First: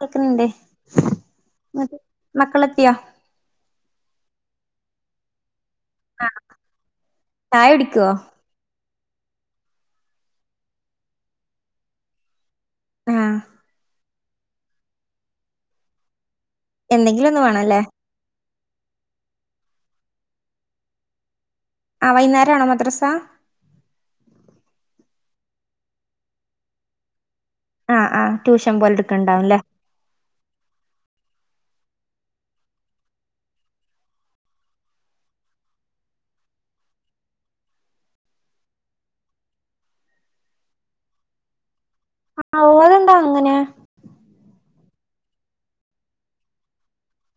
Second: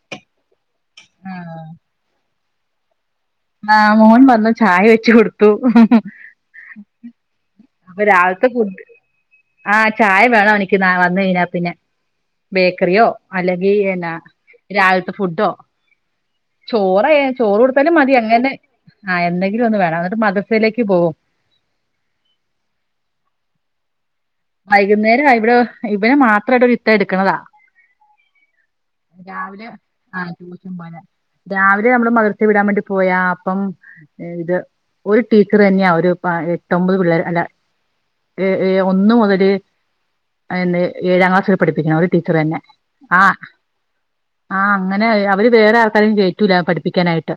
കേക്ക്ണ് ണ്ട് മ മക്കളെത്തിയോ ആ മോൻ വന്നു ചായ വെച്ച് കൊട്ത്തു ആ ആ അപ്പൊ രാവിൽത്തെ ഫുഡ് ആ ചായ വേണം അവനിക്ക് വന്നുകയിഞ്ഞ പിന്നെ ബേക്കറിയോ ആഹ് അല്ലെങ്കി എന്നാ രാവിൽത്തെ ഫുഡോ ചോറായാ എന്തെങ്കിലും ഒന്ന് ചോറ് വേണല്ലേ കൊട്ത്താലും മതി അങ്ങനെ ആഹ് എന്തെങ്കിലും ഒന്ന് വേണം എന്നിട്ട് മദ്രസയിലേക്ക് പോവും ആ വൈകുന്നേരം ആണോ മദ്രസ വൈകുന്നേരം ഇവിടെ ഇവന് മാത്രായിട്ടരുത്ത എടുക്ക്ണതാ ആ ആഹ് ട്യൂഷൻ പോലെ എടുക്ക്ണ്ടാവും ല്ലേ ആഹ് ട്യൂഷൻ പോലെ രാവിലെ നമ്മള് മദ്രസയിൽ വിടാൻ വേണ്ടി പോയാ അപ്പം ഇത് ഒരു ടീച്ചർ തന്നെയാ ഒരു പ എട്ടൊമ്പത് പിള്ളേർ അല്ല ഏ ഏ ഒന്നു മുതല് ഏഴാം ക്ലാസ്സ് വരെ പഠിപ്പിക്കണോല് ടീച്ചറന്നെ അതെന്താ അ അങ്ങനെ ആ അങ്ങനെ അവര് വേറെ ആൾക്കാരേം കേറ്റൂല്ല പഠിപ്പിക്കാനായിട്ട്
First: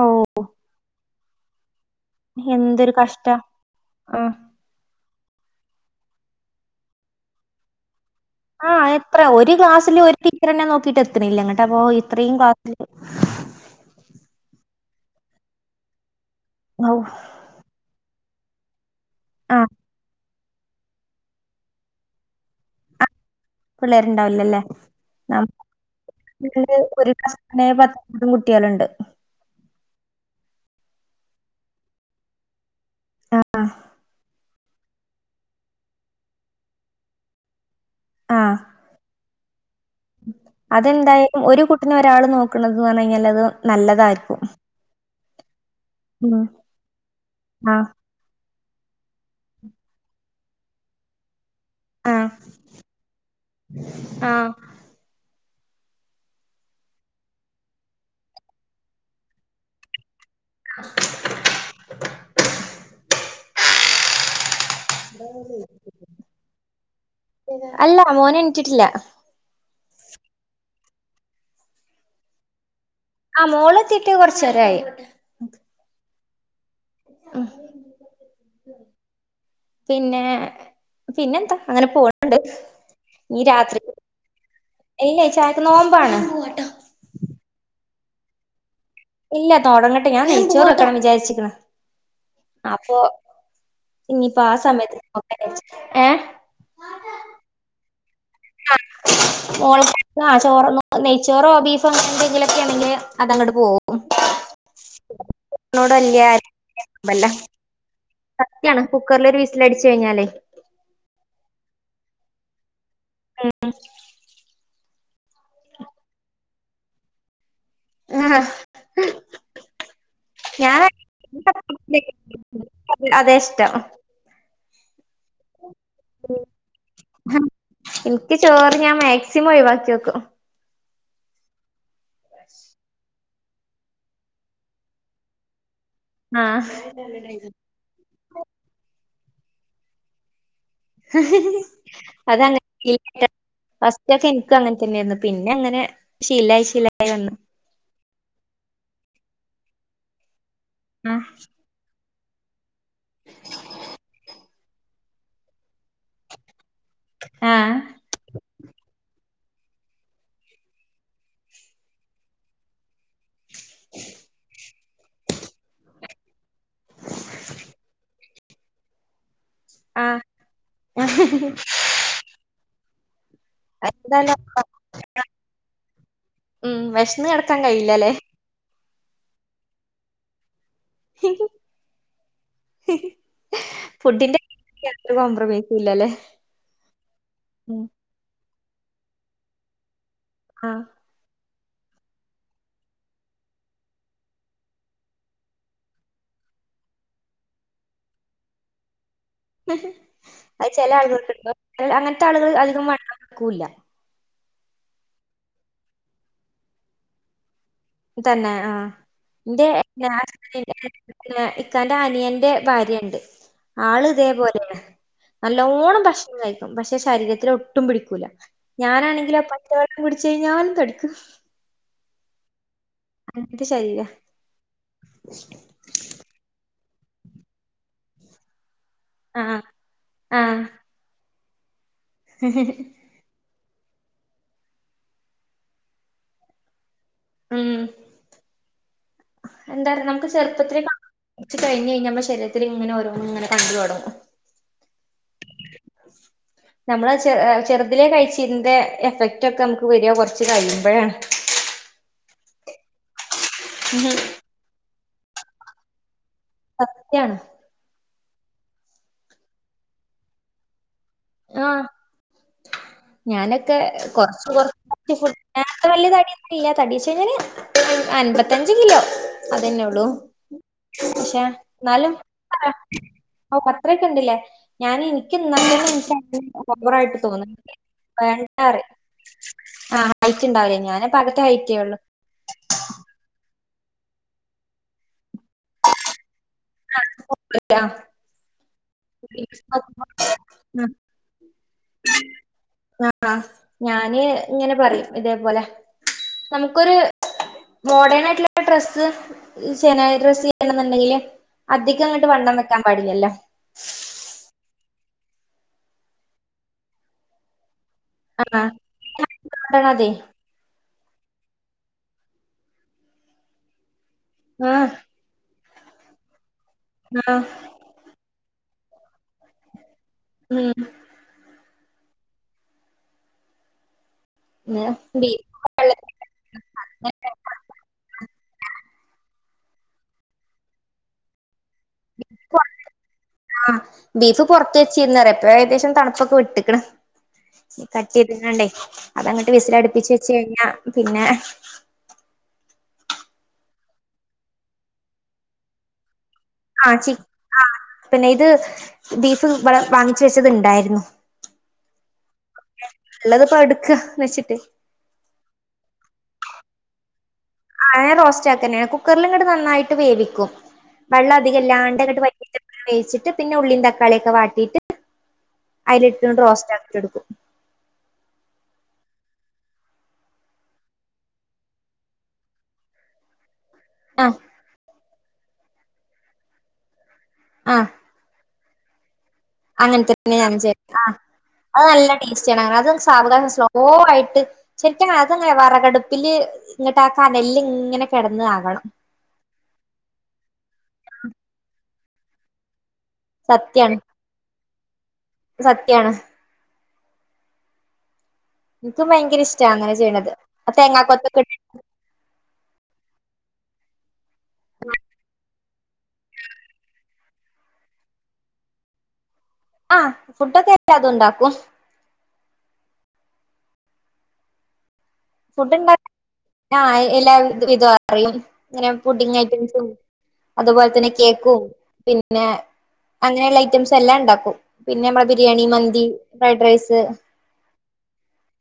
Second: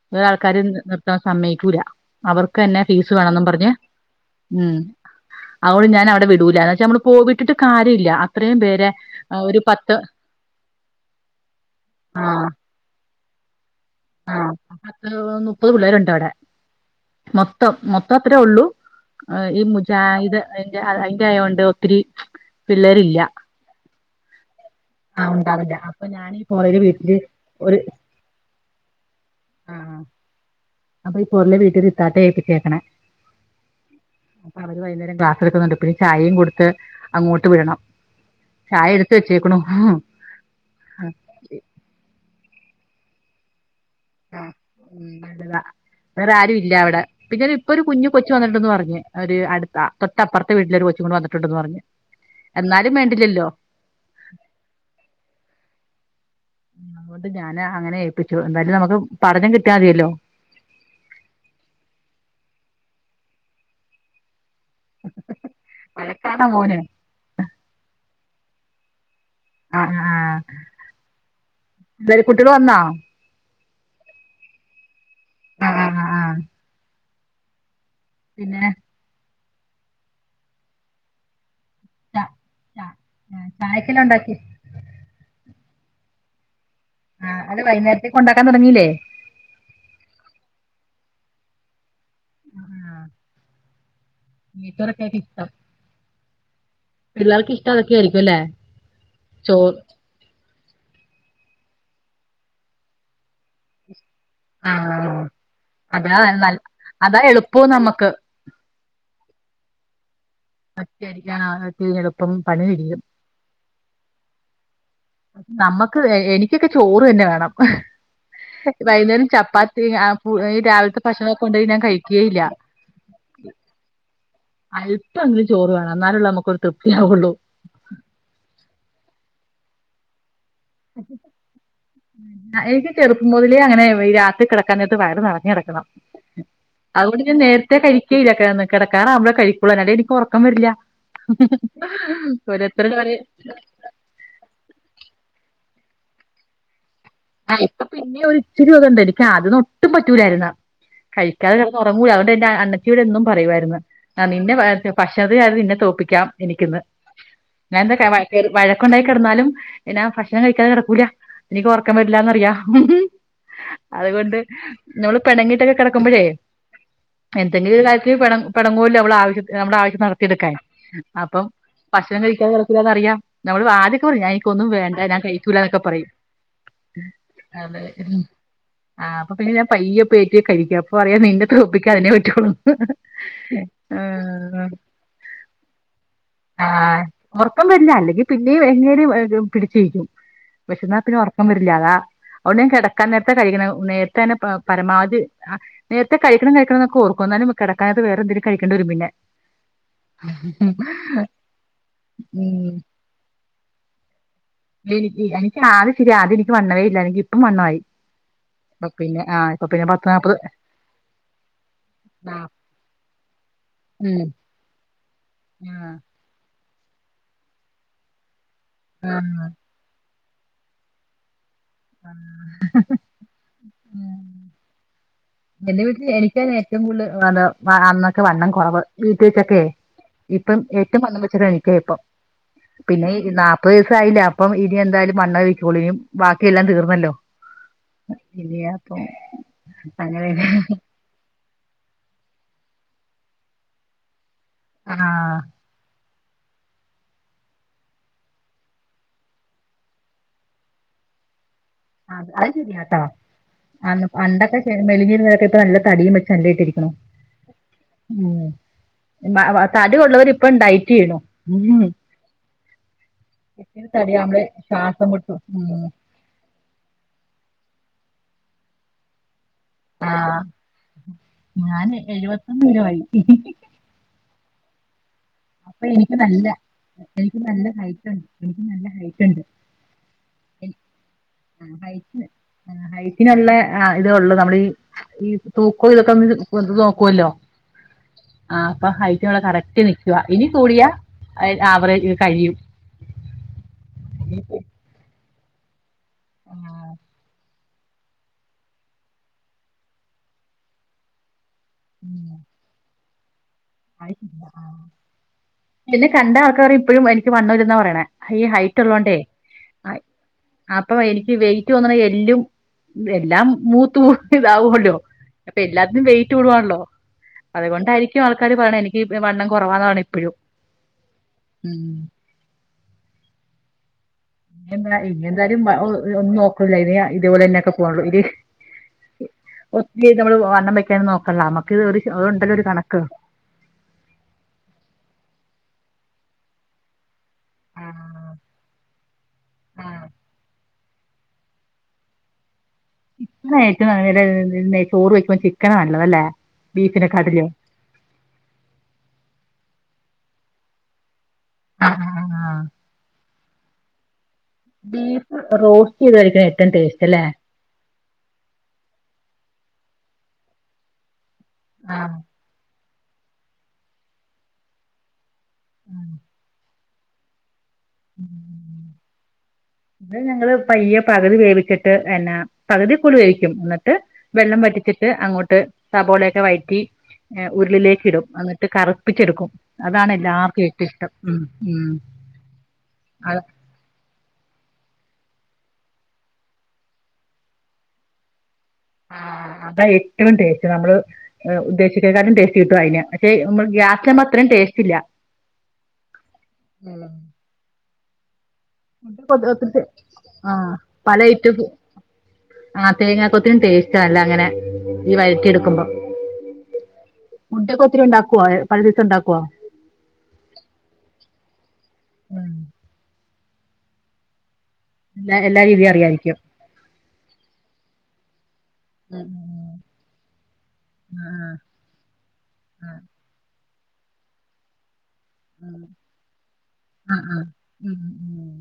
ഓ വേറെ ആൾക്കാർ നി സമ്മയ്ക്കൂല്ല അവർക്കന്നെ എന്തൊരു ഫീസ് കഷ്ട വേണെന്നും പറഞ്ഞ് ആഹ് ഉം അ ഓൾ ഞാൻ അവിടെ വിടൂല എന്ന് വെച്ചാ നമ്മൾ പോ വിട്ട്ട്ട്കാര്യല്ല അ ആ എത്ര ഒരു ക്ലാസ്സില് ഒരു ടീച്ചർന്നെ നോക്കീട്ട് എത്ത്ണ്ല്ല ഇങ്ങട്ടപ്പോ ഇത്രയും ക്ലാസ്സില് ആ പത്ത് മുപ്പത് പിള്ളേരുണ്ട് അവിടെ ഔ മൊത്തം മൊ ഇപ്പ അത്രേ ഒള്ളൂ ഈ ആഹ് മുജായിത് അയ്ന്റെ അയ്ന്റെ ആയോണ്ട് ഒത്തിരി പിള്ളേരില്ല പിള്ളേർണ്ടാവില്ലല്ലേ ആഹ് ഉണ്ടാവില്ല അപ്പൊ ഞാനീ നമ്മില് പോറേല് ഒരു വീട്ടില് [unintelligible] കുട്ടിയാളുണ്ട് ആ ആ അപ്പൊ ഈ പൊരുളെ വീട്ടില് ഇത്താട്ടെ ഏപ്പിച്ചേക്കണെ ആ അവര് വൈകുന്നേരം ക്ലാസ് എടുക്കുന്നുണ്ട് പിന്നെ ചായയും കൊടുത്ത് അങ്ങോട്ട് വിടണം. ആഹ് ചായ എടുത്ത് വെച്ച് അതെന്തായാലും ഒരു കുട്ടിനെ ഒരാള് നോക്ക്ണത് ന്ന് പർഞ്ഞ് കഴിഞ്ഞാലത് ആ വേറെ ഉം ആരും ഇല്ല അവിടെ പിന്നെ ഇപ്പൊ ഒരു ആഹ് കുഞ്ഞ് കൊച്ചു വന്നിട്ട്ണ്ട് ന്ന് പർ പർഞ്ഞ് ഒര് അടുത്ത അ തൊട്ടപ്പുറത്തെ വീട്ടിലെ ഒരു കൊച്ച് കൂടെ വന്ന്ട്ട് ണ്ടെന്ന് പറഞ്ഞു ആഹ് എന്നാലും വേണ്ടില്ലല്ലോ ആഹ് അതുകൊണ്ട് ഞാന് അങ്ങനെ ഏപ്പിച്ചു എന്തായാലും നമുക്ക് പഠനം കിട്ടിയാതിയല്ലോ [inaudible] വഴക്കാണോ മോന് [unintelligible] അല്ല മോന് എണീച്ചിട്ടില്ല. ആ ആ ആ എല്ലരു കുട്ടികൾ വന്നോ മോളെത്തീട്ട് കൊർച്ചേരായി ആഹ് ആഹ് ആഹ് ഉം പിന്നെ പിന്നെ പിന്നെന്താ അങ്ങനെ ച പോണണ്ട് ച രാത്രി ചായക്കെല്ലാം ഉണ്ടാക്കി ഇല്ലേ ച നോമ്പാണ് ആ അത് വൈകുന്നേരത്തേ കൊണ്ടാക്കാൻ തുടങ്ങിയില്ലേ ഇല്ല തൊടങ്ങട്ടെ ഞാൻ നെയിച്ചോർ വെക്കണം വിചാരിച്ചിക്കണ് അപ്പൊ ആഹ് ഇനിയിപ്പോ ആ സമയത്ത് നെയ്ച്ചോറൊക്കെ ആയിരിക്കും നോക്ക ഇഷ്ടം വിചാരിച്ച് ഏ പിള്ളേർക്ക് ഇഷ്ടം അതൊക്കെ ആയിരിക്കും അല്ലേ ചോറ് മോൾകാ ചോറോ നെയ്ചോറോ ബീഫോ അങ്ങനെ എന്തെങ്കിലൊക്കെ ആണെങ്കി അത് അങ്ങോട്ട് പോകും ആ ആ നോടല്യ എളുപ്പവും നമ്മക്ക് സത്യാണ് കുക്കറിലൊരു വിസി അടിച്ച് കഴിഞ്ഞാലേ നിസ്കരിക്കാനാണ് [unintelligible] എളുപ്പം പണി കഴിയും ഉം നമ്മക്ക് എനിക്കൊക്കെ ചോറന്നെ വേണം ആഹ് വൈന്നേരം ചപ്പാത്തി ഞാൻ രാവിലത്തെ ഭക്ഷണൊകൊണ്ടോയി ഞാൻ കഴിക്കേയില്ല അതെ ഇഷ്ടം അല്പം എങ്കിലും ചോറ് വേണം എന്നാലല്ലേ നമുക്കൊരു തൃപ്തിയാവുള്ളൂ സിമോയ് വക്യോക്ക. എക്ക് ചറപ്പ മുതലേ അങ്ങനെ ഈ രാത്രി കിടക്കാനിട്ട് വയറ് നർഞാടക്കണം. ആഹ് അതുകൊണ്ട് ഞാ നേരത്തെ കഴിക്കല്ല കിടക്കാറാവുമ്പോ കഴിക്കുള്ളൂ. എന്നാലേ എനിക്ക് ഉറക്കം വരില്ല. [unintelligible] ഫസ്റ്റ്ക്കെ എനിക്ക അങ്ങനെ തന്നെയായിരുന്നു പിന്നെ അങ്ങനെ ശീല ശില ആ ഇപ്പ പിന്നെ ഒരു ഇച്ചിരി [unintelligible] എനിക്ക് ആദ്യയൊന്നും ഒട്ടും പറ്റൂലാരുന്ന് ആഹ് കഴിക്കാതെ കിടന്നുറങ്ങൂല്ല അതുകൊണ്ട് എന്റെ അന്നച്ചിയൂട് എന്നും പറയുരുന്നു ആ നിന്റെ പക്ഷത് അത് നിന്നെ തോൽപ്പിക്കാം എനിക്കിന്ന് ആഹ് ഞാൻ [unintelligible] എന്ത കേറി വഴക്കുണ്ടായി കിടന്നാലും പിന്നാ ഭക്ഷണം കഴിക്കാൻ കിടക്കൂല എനിക്ക് ഉറക്കം വരില്ലാന്നറിയാം അതുകൊണ്ട് നമ്മള് പിണങ്ങിട്ടൊക്കെ കിടക്കുമ്പോഴേ എന്തെങ്കിലും ഒരു കാര്യത്തി പ പിണങ്ങുല്ല അവ ആവശ്യ നമ്മുടെ ആവിശ്യം ആഹ് നടത്തിയെടുക്കാന് അപ്പം ഭക്ഷണം കഴിക്കാൻ [unintelligible] അറിയാ നമ്മള് ആദ്യക്കെ പറയും ഞാന് എന്തായാലും ഇൻക്കൊന്നുംവേണ്ട ഞാൻ കയ്ക്കൂല്ല ന്നൊക്കെ പറയും ഉം വെശന്ന് കെടക്കാൻ അതെ കഴിയില്ലല്ലേ ആ അപ്പൊ പിന്നെ ഞാൻ പയ്യെ [unintelligible] കഴിക്കും പറയാ നീന്റെ ത ഒപ്പിക്ക അതിനെ പറ്റോളു ഫുഡിന്റെ ആഹ യാതൊരു കോംപ്രമൈസും ഇല്ലല്ലേ ആ ഒർക്കം ഉം വരില്ല അല്ലെങ്കി പി [unintelligible] പിടിച്ചിരിക്കും ആഹ് വെഷന്നാ പിന്നെ ഒറക്കം വെര്ല്ല അതാ അവിട കിടക്കാൻ നേരത്തെ കഴിക്കണം നേരത്തെ തന്നെ പരമാവധി നേരത്തെ കഴിക്കണം കഴിക്കണക്കെ ഓർക്കും എന്നാലും കിടക്കാന വറെ എന്തങ്കും കഴിക്കേണ്ടി വരും പിന്നെ അത് ഉം ചില ആളുകൾക്കു അങ്ങനത്തെ ആളുകൾ അധികം വണ്ണം വെക്കുല നി എനിക്ക് ആദ്യം ശെരി ആദ്യം എനിക്ക് വണ്ണവില്ലായിരുന്നു എനിക്ക് ഇപ്പം വണ്ണായി തന്നെ ആഹ ഇന്റെ പത്ത് നാപ്പത് [unintelligible] ഇക്കാന്റ ആ, അനിയന്റെ ഭാര്യണ്ട്. ആള് ഉം ഇതേപോലെന്നെ ആഹ് നല്ലോണം ഭക്ഷണം കഴികു പക്ഷെ ശരീരത്തിൽ ഒട്ടും പിടിക്കൂല. ഞാനാണെങ്കിൽ ആഹ് പച്ച വെള്ളം കുടി ചെയ്ഞ്ഞാലും തടിക്കും. ആ ഹ് ഹ് അങ്ങത്തെ ശരിരാ എന്റെ വീട്ടിൽ എനിക്ക ഏറ്റവും കൂടുതൽ അന്നൊക്കെ വണ്ണം കുറവ് വീട്ട ആഹ് വെച്ചക്കെ ഇപ്പം ആഹ് ഏറ്റവും വന്ന വെച്ചിട്ട എനിക്ക ഇപ്പം പിന്നൊ പത്ത് ദിവസായില്ല അപ്പ ഇനി എന്തായാലും മണേ കഴിക്കുകളൂനി ബാക്കിയെല്ലാം തീർന്നല്ലോ ഉം അല്ല അപ്പൊ ന ചെറുപ്പത്തിൽ കാച്ച് കഴി കഴിഞ്ഞമ്മ ശരീരത്തി ഇങ്ങെ ഓരോും ഇങ്ങെ കണ്ടു തുടങ്ങും ആഹ [inaudible] നമ്മള് ചെ ചെറുതിലെ കഴിച്ചിതിന്റെ എഫക്റ്റ് ഒക്കെ നമുക്ക് വരിക കുറച്ച് കഴിയുമ്പോഴാണ് അത് ശരിയാട്ടോ അ അണ്ടൊക്കെ മെലിഞ്ഞിരുന്നൊക്കെ ഇപ്പ നല്ല തടിയും ചല്ലിയിട്ടിരിക്കണ സത്യാണ് ഉ തടി ഉള്ളവർ ഇപ്പ ഉണ്ടായി ണോ ഉ ആഹ് ഞാനൊക്കെ കൊറച്ച കൊറ ശ്വാസം മുട്ടും ഉം. വലിയ തടൊന്നും തടച്ച് കഞ്ഞ അൻമ്പത്തഞ്ച് കിലോ അതെന്നെ ഉള്ളൂ ആ പക്ഷാ ഞാൻ എന്നാലും എഴുപത്തൊന്ന് കിലോ ആയി പത്രൊക്കെ ഇണ്ടില്ലേ ഞാൻ എനിക്ക് ന അപ്പൊ എന എനിക്ക് നല്ല ഓവറായിട്ട് എനിക്ക് തോന്ന നല്ല ഹൈറ്റ് ഉണ്ട് എനിക്ക് വേണ്ട നല്ല ഹൈറ്റ് ഉണ്ട് [unintelligible] ആണ്ടാവില്ലേ ഞ അത ആയിറ്റയ ഉള്ളൂ ആ ഹൈറ്റിനുള്ള ആ ഇത ഉള്ളൂ നമ്മൾ ഈ തൂക്കോ ഇതൊക്കെ എ നോക്കുവല്ലോ ആ, ആ അപ്പൊ ഹൈറ്റ് ഇവിടെ കറക്റ്റ് നി ഇനി കൂടിയ ആവറേജ് കഴിയും ആഹ് ഞാന് ഇങ്ങനെ പറയും ഇതേപോലെ നമുക്കൊരു മോഡേൺ ആയിട്ടുള്ള ഡ്രസ്സ് സേന ഡ്രസ്സ് ചെയ്യണെന്നുണ്ടെങ്കില് അധികം അങ്ങോട്ട് വണ്ടണം നിൽക്കാൻ പാടില്ലല്ലോ പിന്നെ കണ്ട ആൾക്കർ ഇപ്പഴും എനിക്ക് വണ്ണ വരുന്ന പറയണ ഹ ആ ഹൈറ്റ് ഉള്ളോണ്ടേ അതുകൊണ്ടാണ്. അതെ അപ്പ എനിക്ക് വെയിറ്റ് വന്നണെ എല്ലും എല്ലാം മൂത്ത മൂ ആ ഇതാവല്ലോ ഇപ്പൊ എല്ലാത്തിനും വെയിറ്റ് കടുവാണല്ലോ ആ അതുകൊണ്ടായിരിക്കും ആൾക്കാര് പറയണം എനിക്ക് വണ്ണം കുറവാന്നാണ് ഇപ്പോഴും ഉം ഉം പിന്നെ എന്ത ഇനി എന്തായും ബീഫ് ഒന്നും നോക്കൂ ഇല്ല ഇതേപോലെന്നെക്കെ വെള്ളത്തിൽ പോള്ളൂ ഇല് ഒത്തിരി നമ്മള് വണ്ണം വെക്കന്ന് നോക്കണ്ട നമ്മക്ക് ഫ ആ ബീഫ് പൊറത്ത് വെച്ചിരുന്നതാ എപ്പൊ ഏകശം തണുപ്പ- ഇപ്പൊക്കെ വിട്ടക്കണം കട്ട് ചെയ്ത്ണ്ടേ അതങ്ങോട്ട് വിസില അടുപ്പി വെച് കഴിഞ്ഞ- പിന്നെ ചിക്കനായിട്ട് ചോറ് വെക്കുമ്പ ചിക്കനാ നല്ലത് അല്ലേ ആ ആ പിന്നെ ഇത് ബീഫ് വാങ്ങിച്ച വെച്ചത് ഇണ്ടായിരുന്നു ആഹ ആഹ നശി - ബീഫ് റോസ്റ്റ് ചെയ്ത കഴിക്കണ ഏറ്റവും ടേസ്റ്റ് അല്ലേ ആ ഞാൻ റോസ്റ്റ് ആക്ക കുക്കറിലും ഇങ്ങട്ട നന്നായിട്ട് വേവിക്കും വെള്ളം ആ, അധികംല്ലാണ്ടങ്ങോട്ട് വ വേിച്ചിട്ട് പിന്നെ ഉള്ളീൻ തക്കാളിയൊക്കെ വാട്ടിട്ട്- അതില ഇട്ടൊണ്ട് റോസ്റ്റ് ആക്കിട്ട എടുക്കും [inaudible] അത് ഞങ്ങള് പയ്യെ പകുതി വേവിച്ചിട്ട് എന്നെപകുതിൽക്കൂടി വേവിക്കും എന്ന്- ആഹ് വെള്ളം വറ്റിച്ചിട്ട് അങ്ങോട്ട് സവോളൊക്കെ വയറ്റി ആഹ് ഉരുളിലേക്ക് ഇടും അ്- അങ്ങനെ തന്നെ ഞാൻ ഏറ്റവും ഇഷ്ടം ഉം അത് ഉം നല്ല ടേസ്റ്റാണ്നെ അത് അത സാവധാനം സ്ലോ ശരിക്ക അതങ്ങനെ വിറകടുപ്പില് ഇങ്ങട്ട ആ കനല് ഇങ്ങനെ കിടന്നതകണം ആ അതാ ഏറ്റവും ടേസ്റ്റ് നമ്മള് ഉദ്ദേശിക്കേകാട്ടിലും ടേസ്റ്റ് കിട്ടും അതിന് പക്ഷെ നമ്മൾ സത്യാണ് ഗ്യാസിലകുമ്പോ അത്രയും ടേസ്റ്റ് ഇല്ല സത്യാണ് എനിക്കും മുട്ട ഭയങ്കര ഇഷ്ടാ കൊത്തിട്ട് അങ്ങനെ ചെയ്യണത് ആ പല തേങ്ങാക്കൊത്തൊക്കെ ഇട്ടിട്ട് ആ തേങ്ങ അപ്പത്തിനും ടേസ്റ്റ്ണല്ല അങ്ങനെ ഈ വഴറ്റി എടുക്കുമ്പോൾ മുട്ടയൊക്കെ ഒത്തിരി ഉണ്ടാക്കുവോ പല ദിവസം ഉണ്ടാക്കവോ ആഹ ഫുഡൊക്കെ അല്ലതെ ഉണ്ടാക്കും ഉം എല്ലാ എല്ലാ രീതിയും അറിയായിരിക്കും ആഹ എല്ലാ ഇത അറിയും ഇങ്ങനെ ഉം പുഡിങ് ഐറ്റംസും അതുപോലെ തന്നെ ഉം ആഹ് കേക്കും പിന്നെ ആഹ് അങ്ങനെയുള്ള ഐറ്റംസ് എല്ലാം ഉണ്ടാക്കും പിന്നെ നമ്മളെ ബിരിയാണി ഉം മന്തി ഫ്രൈഡ് റൈസ് ആഹ് ആഹ് ഉം ഉം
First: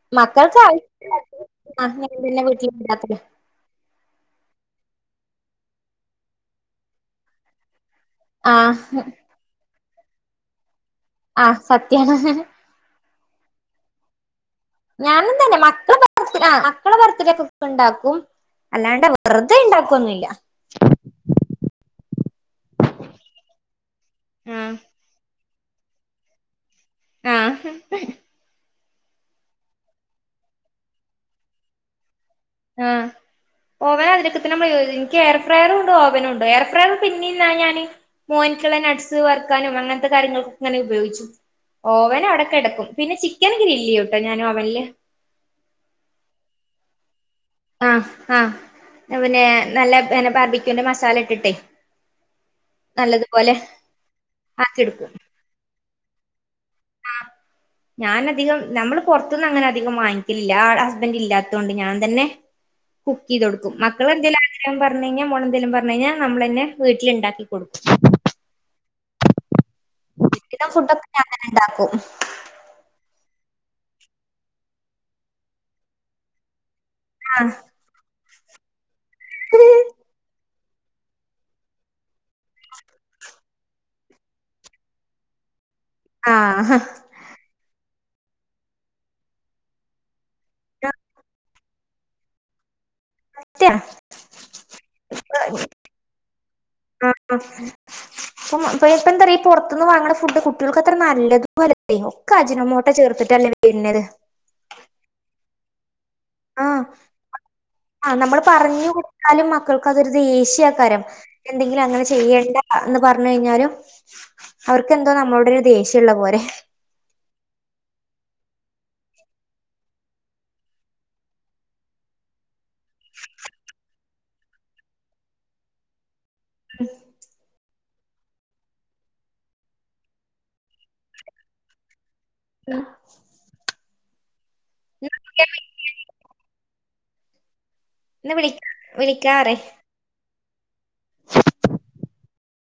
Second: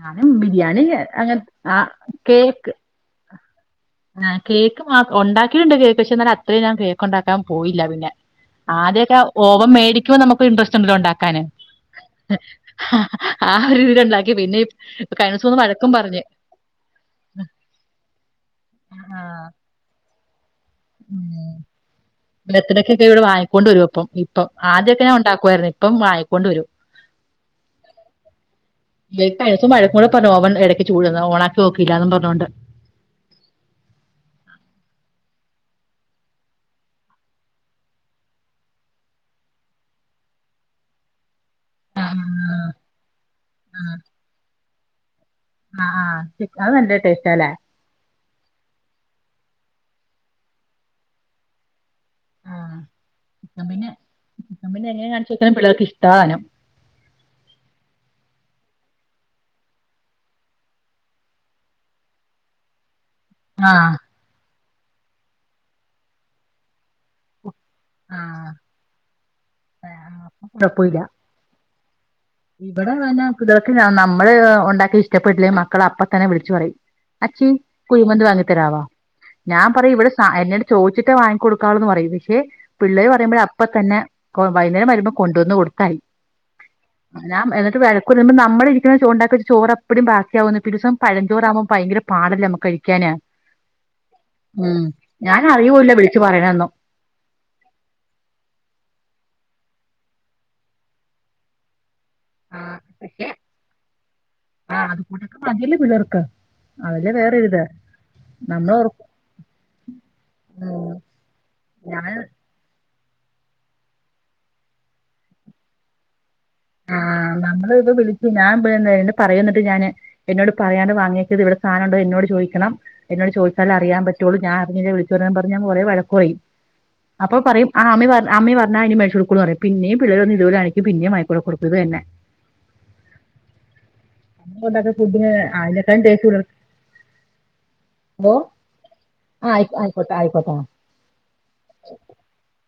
ഞാനും മക്കൾക്ക് ബിരിയാണി അങ്ങനെ ആ ആവശ്യത്തിലധികം ആഹ് ഞാൻ തന്നെ കേക്ക് വീട്ടിലുണ്ടാക്കല് ആ കേക്ക് മാ ഉണ്ടാക്കി കേക്ക പക്ഷ എന്നാൽ അത്രയും ഞൻ കേക്കണ്ടാക്കാൻ പോയില്ല പിന്നെ ആഹ് ആദ്യൊക്കെ ഓവൻ മേടി- എനക്ക് ഇൻട്രസ്റ്റ് ഉണ്ടാക്കാന് ആഹ് സത്യാണ് ആ ഒരു ഇതിൽ ഉണ്ടാക്കി പിന്നെ- ഞാന കഴിഞ്ഞ ദിവസം തന്നെ ഒന്ന് വഴക്കും മക്കള പറഞ്ഞ് മക്കളെ ബർത്ത്ഡക്കെ ഒക്കെ ഉണ്ടാക്കും അല്ലാണ്ട് വെറുതെ ഉണ്ടാക്കൊന്നുമല്ല ബർത്ത്ഡേക്ക് ഒക്കെ ഇവിടെ വാങ്ങിക്കൊണ്ട വരും അപ്പം. ഇപ്പം ആഹ് ആദ്യക്കെ ഞാൻ ഉണ്ടാക്കുവായിന്നു ഇപ്പം വാങ്ങിക്കൊണ്ടു വരും ആഹ പൈസം [unintelligible] വഴക്ക് കൂടി പറഞ്ഞു ഓവൻ ഇടക്ക് ചൂടുന്ന് ഓണാക്കി നോക്കയില്ലന്ന് പറഞ്ഞോൊണ്ട് ആഹ ഓവന അതിനൊക്കെ പ്രയജ എനിക്ക് എയർ ഫ്രയറും ഉണ്ട് ഓവനും ഉണ്ട് എയർ ഫ്രയർ പിന്നെ ഞാന് മോൻകിള നട്ട്സ് വറുക്കാനും അങ്ങനത്തെ കാര്യങ്ങൾക്കെ ഇങ്ങനെ ഉപയോഗിച്ചു ആഹ് ഓവന അടക്കെടക്കും പിന്നെ ചിക്കൻ ഗ്രില്ലി കേട്ടോ ഞാനും ഓവനില് ആഹ ആഹ് ച അതല്ലേ ടേസ്റ്റ് ആഹ് ആഹ് പിന്നെ നല്ല പിന്നെ ബർദിക്കണ്ട് മസാല ഇട്ടിട്ടെ ആന്നെന്നെ എങ്ങെയെ ആക്കിയെടുക്കും കാണിച്ചോക്ക പിള്ളേർക്ക് ഇഷ്ട- ദാനം ഞാൻ അധികം നമ്മള് പുറത്തന്നും അങ്ങനെ അധികം വാങ്ങിക്കലില്ല ആ ഹസ്ബൻറ് ഇല്ലാത്ത കൊണ്ട് ഞാൻ തന്നെ- [unintelligible] കുക്ക് ചെയ്ത കൊടുും ആഹ് മക്കൾെന്തെലും ആഗ്രഹം പറഞ്ഞ കഴിഞ്ഞാ മോളെന്തേലും പറഞ്ഞു കഴഞ്ഞാൽ നമ്മ തന്നെ വീട്ടിലണ്ടാക്ക കു ആഹ് എും ഫുഡ ഒക്കെ ഞങ്ങനെ ഉണ്ടാക്കും ഇവിടെന്ന ഇക്ക് നമ്മള് ഉണ്ടാക്കി ഇഷ്ടപ്പെട്ടില്ലേ മക്കളെ അപ്പ തന്നെ വിളിച്ചു പറയും അച്ചി കുഴ്മന്ത് വാങ്ങിത്തരാവാ ഞാൻ പറയും ഇവിടെ സ എന്നെടുത്ത് ചോദിച്ചിട്ട് വാങ്ങിക്കടുക്കുകുന്ന് പറയും പേ പിള്ളേെ പറയുമ്പോഴ ഇപ്പൊ തന്നെ വൈകുന്നരംരുമ്പോ കൊുവന്ന് കൊടുക്ക ആഹ ഞാ എന്നിട്ട് വിലക്ക നമ്മള ഇരിക്കുന്ന ചണ്ടാക്കി ഒരു ചോറ് എപ്പടും ബാക്കിയാവുന്ന പിന്നെ ദസം പഴചോറാവുമ്പോ ഭയങ്കര പാല്ല നമു കഴിക്കും ിക്കാന ഉ ഞൻ അറവൂല്ല വിളിച്ചു പറയണു ആ അപ്പം ഇ ഇപ്പ എന്താ പറയാഈ പുൊറത്തുന്ന് വാങ്ങണ ഫുഡ് കുട്ടികൾക്ക് അത്ര നല്ലതുംല്ല അ ഒക്കെ ആ അജിനമ്മോട്ട പക്ഷെ ചേർത്തിട്ടല്ലേ വരത് അതില് പിലർക്ക അതില് വേറെൊരിതാ ആഹ നമ്മള് പറഞ്ഞു കൊടുത്താലും മക്കൾക്ക് അതൊരു ഉം ദേഷ്യക്കാരം എന്തെങ്കിലും അങ്ങനെ ഞാൻ ചെയ്യേണ്ട പറഞ്ഞ കഴിഞ്ഞാലും അവർക്ക്െന്തോ നമ്മളുടെ ഒരു ദേഷ്യംമുള്ള പോലെ ആഹ നമ്മള ഇപ്പ വിളിച്ചു ഞാൻന്ത പറയന്നിട്ട് ഞാൻ എന്നോട് പറയാണ്ട് വാങ്ങിയക്കത് ഇവിടെ സാധംുണ്ട്ോ എന്നോട് ചോദിക്കണം എന്നോട് ചോദിച്ചാല അറിയൻ പറ്റുള്ളൂ ഞാൻ അറിഞ്ഞില്ലേ വിളിച്ച പറഞ്ഞ കുറെ വഴ കുറയും അപ്പൊ പറയും ആ പറ ആമ്മയും പറഞ്ഞാ അതി മനഷ കൊടുക്കൂന്ന് പറയും പിന്നേ പിള്ളേ ഒന്ന ഇതുപലാണും പിന്നേ [unintelligible] [unintelligible] [unintelligible] ഫുഡിന് അയിനേക്കാൾ ടെസ്റ്റ് ന്നാ മോ വിളിക്കാ ആഹ് വിളിക്കാറെ ആയിക്ക ആയിക്കോട്ടാ ആയിക്കോട്ടാ